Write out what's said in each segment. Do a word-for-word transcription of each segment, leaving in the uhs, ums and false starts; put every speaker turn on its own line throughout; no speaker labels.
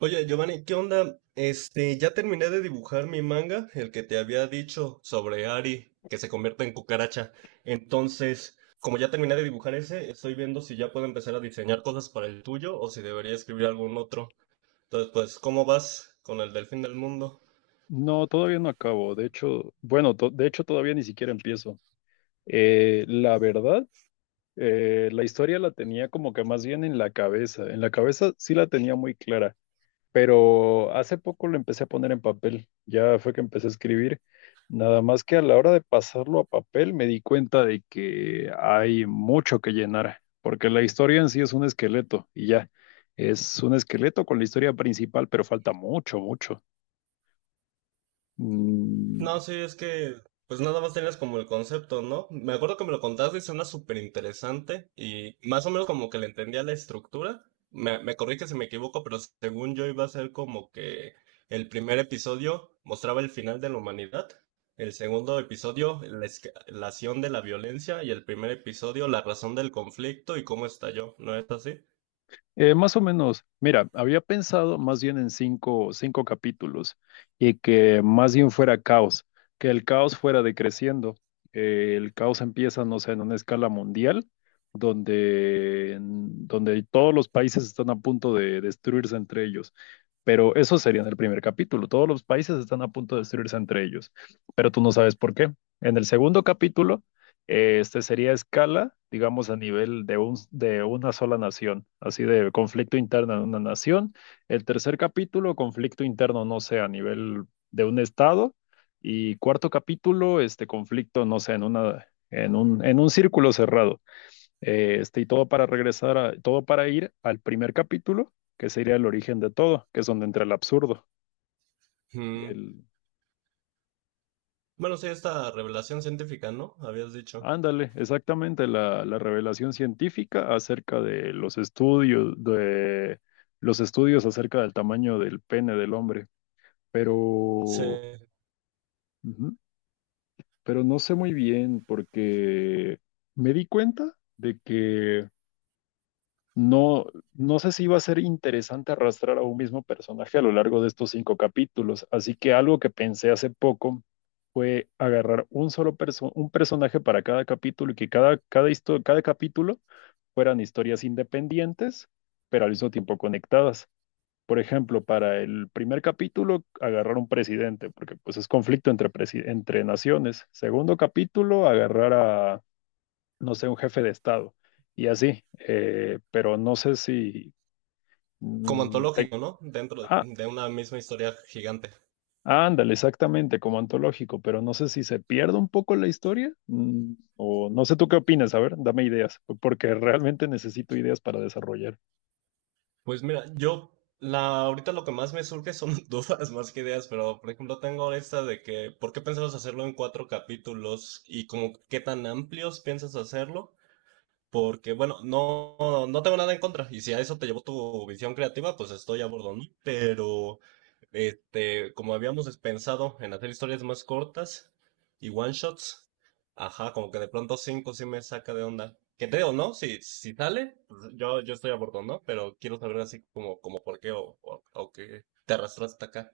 Oye, Giovanni, ¿qué onda? Este, ya terminé de dibujar mi manga, el que te había dicho sobre Ari, que se convierte en cucaracha. Entonces, como ya terminé de dibujar ese, estoy viendo si ya puedo empezar a diseñar cosas para el tuyo o si debería escribir algún otro. Entonces, pues, ¿cómo vas con el del fin del mundo?
No, todavía no acabo. De hecho, bueno, to- de hecho todavía ni siquiera empiezo. Eh, la verdad, eh, la historia la tenía como que más bien en la cabeza. En la cabeza sí la tenía muy clara. Pero hace poco lo empecé a poner en papel, ya fue que empecé a escribir, nada más que a la hora de pasarlo a papel me di cuenta de que hay mucho que llenar, porque la historia en sí es un esqueleto y ya, es un esqueleto con la historia principal, pero falta mucho, mucho. Mm,
No, sí, es que pues nada más tenías como el concepto, ¿no? Me acuerdo que me lo contaste y suena súper interesante y más o menos como que le entendía la estructura. Me, me corrige si me equivoco, pero según yo iba a ser como que el primer episodio mostraba el final de la humanidad, el segundo episodio la escalación de la violencia y el primer episodio la razón del conflicto y cómo estalló, ¿no es así?
Eh, más o menos, mira, había pensado más bien en cinco, cinco capítulos y que más bien fuera caos, que el caos fuera decreciendo. Eh, el caos empieza, no sé, en una escala mundial, donde, mm, donde todos los países están a punto de destruirse entre ellos. Pero eso sería en el primer capítulo, todos los países están a punto de destruirse entre ellos, pero tú no sabes por qué. En el segundo capítulo, eh, este sería escala, digamos, a nivel de, un, de una sola nación, así de conflicto interno en una nación. El tercer capítulo, conflicto interno, no sé, a nivel de un estado. Y cuarto capítulo, este conflicto, no sé, en una, en un, en un círculo cerrado. Eh, este, y todo para regresar a, todo para ir al primer capítulo, que sería el origen de todo, que es donde entra el absurdo.
Mm.
El,
Bueno, sí, esta revelación científica, ¿no? Habías dicho.
Ándale, exactamente la, la revelación científica acerca de los estudios, de los estudios acerca del tamaño del pene del hombre. Pero,
Sí.
ujú, pero no sé muy bien porque me di cuenta de que No, no sé si iba a ser interesante arrastrar a un mismo personaje a lo largo de estos cinco capítulos, así que algo que pensé hace poco fue agarrar un solo perso- un personaje para cada capítulo y que cada, cada, histo- cada capítulo fueran historias independientes, pero al mismo tiempo conectadas. Por ejemplo, para el primer capítulo, agarrar un presidente, porque pues es conflicto entre, presi- entre naciones. Segundo capítulo, agarrar, no sé, un jefe de Estado. Y así, eh, pero no sé si...
Como
mm, te-
antológico, ¿no? Dentro
ah,
de una misma historia gigante.
ah, Ándale, exactamente, como antológico, pero no sé si se pierde un poco la historia mm, o no sé tú qué opinas. A ver, dame ideas, porque realmente necesito ideas para desarrollar.
Pues mira, yo la, ahorita lo que más me surge son dudas más que ideas, pero por ejemplo tengo esta de que, ¿por qué pensabas hacerlo en cuatro capítulos? Y como, ¿qué tan amplios piensas hacerlo? Porque, bueno, no, no tengo nada en contra. Y si a eso te llevó tu visión creativa, pues estoy a bordo, ¿no? Pero, este, como habíamos pensado en hacer historias más cortas y one shots, ajá, como que de pronto cinco sí me saca de onda. Que te digo, ¿no? Si, si sale, pues yo, yo estoy a bordo, ¿no? Pero quiero saber así como, como por qué o, o, o qué te arrastraste hasta acá.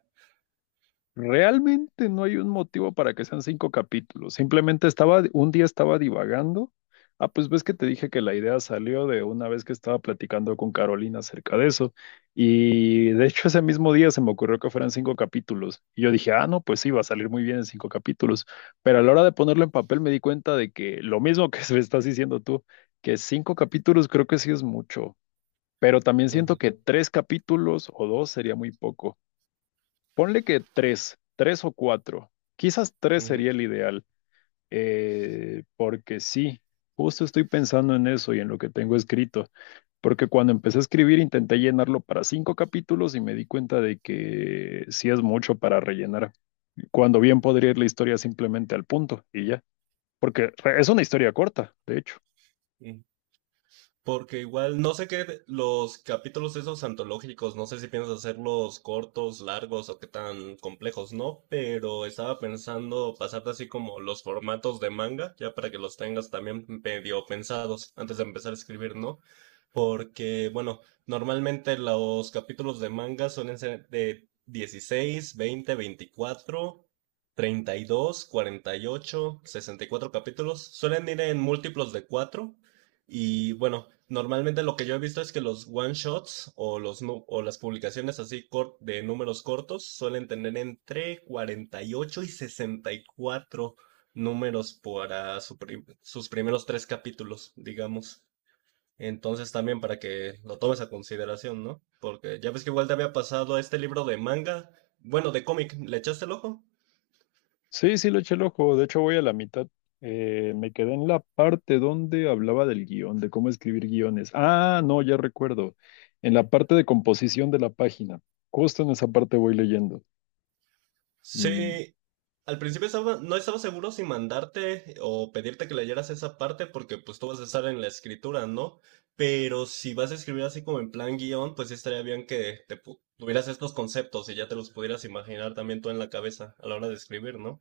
Realmente no hay un motivo para que sean cinco capítulos. Simplemente estaba, un día estaba divagando. Ah, pues ves que te dije que la idea salió de una vez que estaba platicando con Carolina acerca de eso. Y de hecho ese mismo día se me ocurrió que fueran cinco capítulos. Y yo dije, ah, no, pues sí, va a salir muy bien en cinco capítulos. Pero a la hora de ponerlo en papel me di cuenta de que lo mismo que se estás diciendo tú, que cinco capítulos creo que sí es mucho. Pero también siento
Ujú,
que tres capítulos o dos sería muy poco. Ponle que tres, tres o cuatro. Quizás tres
ujú,
sería el ideal, eh, porque sí, justo estoy pensando en eso y en lo que tengo escrito, porque cuando empecé a escribir intenté llenarlo para cinco capítulos y me di cuenta de que sí es mucho para rellenar, cuando bien podría ir la historia simplemente al punto y ya, porque re- es una historia corta, de hecho.
ujú. Porque igual, no sé qué, los capítulos esos antológicos, no sé si piensas hacerlos cortos, largos o qué tan complejos, ¿no? Pero estaba pensando pasarte así como los formatos de manga, ya para que los tengas también medio pensados antes de empezar a escribir, ¿no? Porque, bueno, normalmente los capítulos de manga suelen ser de dieciséis veinte veinticuatro treinta y dos cuarenta y ocho sesenta y cuatro capítulos. Suelen ir en múltiplos de cuatro y bueno, normalmente lo que yo he visto es que los one shots o, los, nu- o las publicaciones así cor- de números cortos suelen tener entre cuarenta y ocho y y sesenta y cuatro números para su prim- sus primeros tres capítulos, digamos. Entonces también para que lo tomes a consideración, ¿no? Porque ya ves que igual te había pasado este libro de manga, bueno, de cómic, ¿le echaste el ojo?
Sí, sí, le eché el ojo. De hecho, voy a la mitad. Eh, me quedé en la parte donde hablaba del guión, de cómo escribir guiones. Ah, no, ya recuerdo. En la parte de composición de la página. Justo en esa parte voy leyendo. Mm.
Sí, al principio estaba- no estaba seguro si mandarte o pedirte que leyeras esa parte porque pues tú vas a estar en la escritura, ¿no? Pero si vas a escribir así como en plan guión, pues sí estaría bien que te pu- tuvieras estos conceptos y ya te los pudieras imaginar también tú en la cabeza a la hora de escribir, ¿no?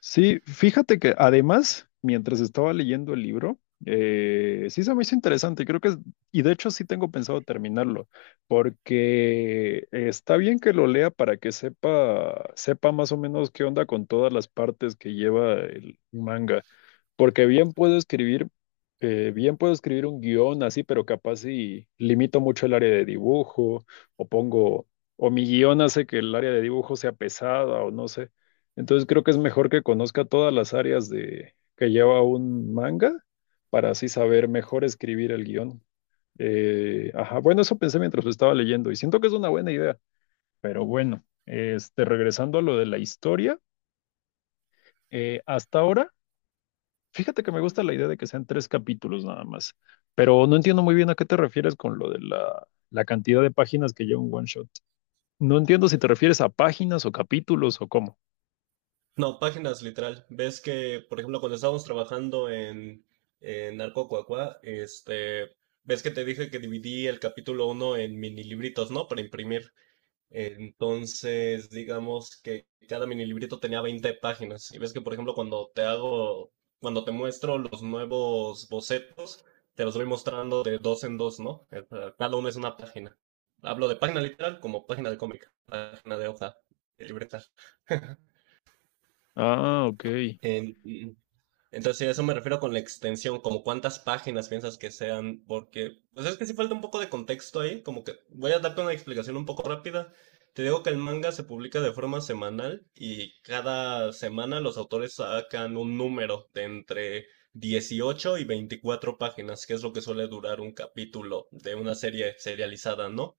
Sí, fíjate que además, mientras estaba leyendo el libro, eh, sí se me hizo interesante, creo que, es- y de hecho sí tengo pensado terminarlo, porque está bien que lo lea para que sepa, sepa más o menos qué onda con todas las partes que lleva el manga, porque bien puedo escribir, eh, bien puedo escribir un guión así, pero capaz si limito mucho el área de dibujo, o pongo, o mi guión hace que el área de dibujo sea pesada, o no sé. Entonces creo que es mejor que conozca todas las áreas de que lleva un manga para así saber mejor escribir el guión. Eh, ajá, bueno, eso pensé mientras lo estaba leyendo y siento que es una buena idea. Pero bueno, este, regresando a lo de la historia, eh, hasta ahora, fíjate que me gusta la idea de que sean tres capítulos nada más, pero no entiendo muy bien a qué te refieres con lo de la, la cantidad de páginas que lleva un one shot. No entiendo si te refieres a páginas o capítulos o cómo.
No, páginas literal. Ves que, por ejemplo, cuando estábamos trabajando en, en Narco Cuacuá, este, ves que te dije que dividí el capítulo uno en mini libritos, ¿no? Para imprimir. Entonces, digamos que cada mini librito tenía veinte páginas. Y ves que, por ejemplo, cuando te hago, cuando te muestro los nuevos bocetos, te los voy mostrando de dos en dos, ¿no? Eh, eh, Cada uno es una página. Hablo de página literal como página de cómic, página de hoja, de libreta.
Ah, ok.
Em, entonces, sí, a eso me refiero con la extensión, como cuántas páginas piensas que sean, porque, pues es que sí falta un poco de contexto ahí, como que voy a darte una explicación un poco rápida. Te digo que el manga se publica de forma semanal y cada semana los autores sacan un número de entre dieciocho y veinticuatro páginas, que es lo que suele durar un capítulo de una serie serializada, ¿no?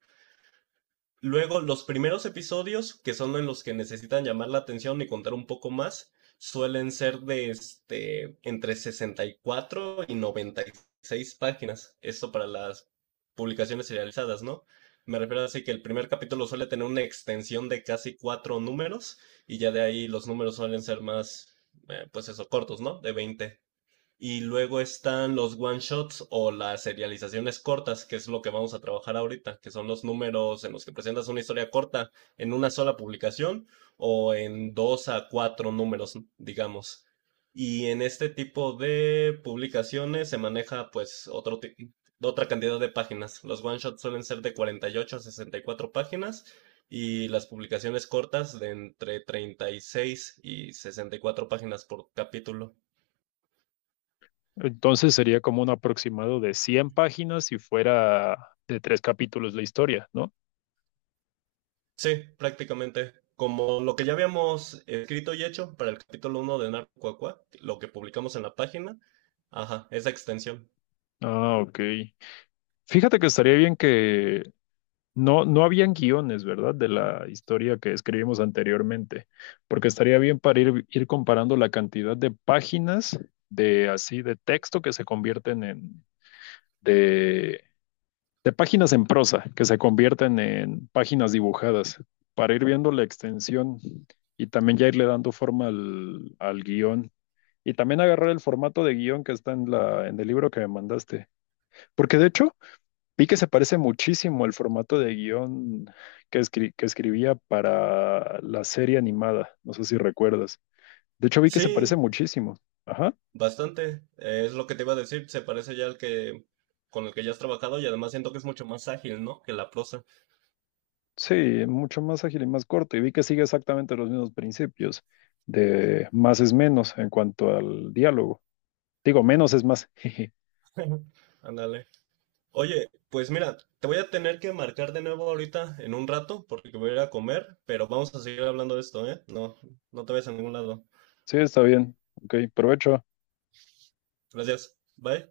Luego, los primeros episodios, que son en los que necesitan llamar la atención y contar un poco más, suelen ser de este, entre sesenta y cuatro y y noventa y seis páginas. Esto para las publicaciones serializadas, ¿no? Me refiero así que el primer capítulo suele tener una extensión de casi cuatro números y ya de ahí los números suelen ser más, eh, pues eso, cortos, ¿no? De veinte. Y luego están los one shots o las serializaciones cortas, que es lo que vamos a trabajar ahorita, que son los números en los que presentas una historia corta en una sola publicación o en dos a cuatro números, digamos. Y en este tipo de publicaciones se maneja pues otro ti- otra cantidad de páginas. Los one shots suelen ser de cuarenta y ocho a sesenta y cuatro páginas y las publicaciones cortas de entre treinta y seis y y sesenta y cuatro páginas por capítulo.
Entonces sería como un aproximado de cien páginas si fuera de tres capítulos la historia, ¿no?
Sí, prácticamente. Como lo que ya habíamos escrito y hecho para el capítulo uno de Narco Cuacuá, lo que publicamos en la página, ajá, esa extensión.
Ah, ok. Fíjate que estaría bien que, no, no habían guiones, ¿verdad? De la historia que escribimos anteriormente, porque estaría bien para ir, ir comparando la cantidad de páginas de así, de texto que se convierten en, de, de páginas en prosa, que se convierten en páginas dibujadas, para ir viendo la extensión y también ya irle dando forma al, al guión. Y también agarrar el formato de guión que está en la, en el libro que me mandaste. Porque de hecho, vi que se parece muchísimo el formato de guión que, escri- que escribía para la serie animada. No sé si recuerdas. De hecho, vi que se parece
Sí,
muchísimo. Ajá.
bastante. eh, Es lo que te iba a decir, se parece ya al que con el que ya has trabajado y además siento que es mucho más ágil, ¿no? Que la prosa.
Sí, mucho más ágil y más corto. Y vi que sigue exactamente los mismos principios de más es menos en cuanto al diálogo. Digo, menos es más.
Ándale. Oye, pues mira, te voy a tener que marcar de nuevo ahorita en un rato porque voy a ir a comer, pero vamos a seguir hablando de esto, ¿eh? No, no te vayas a ningún lado.
Sí, está bien. Ok, provecho.
Gracias. Bye.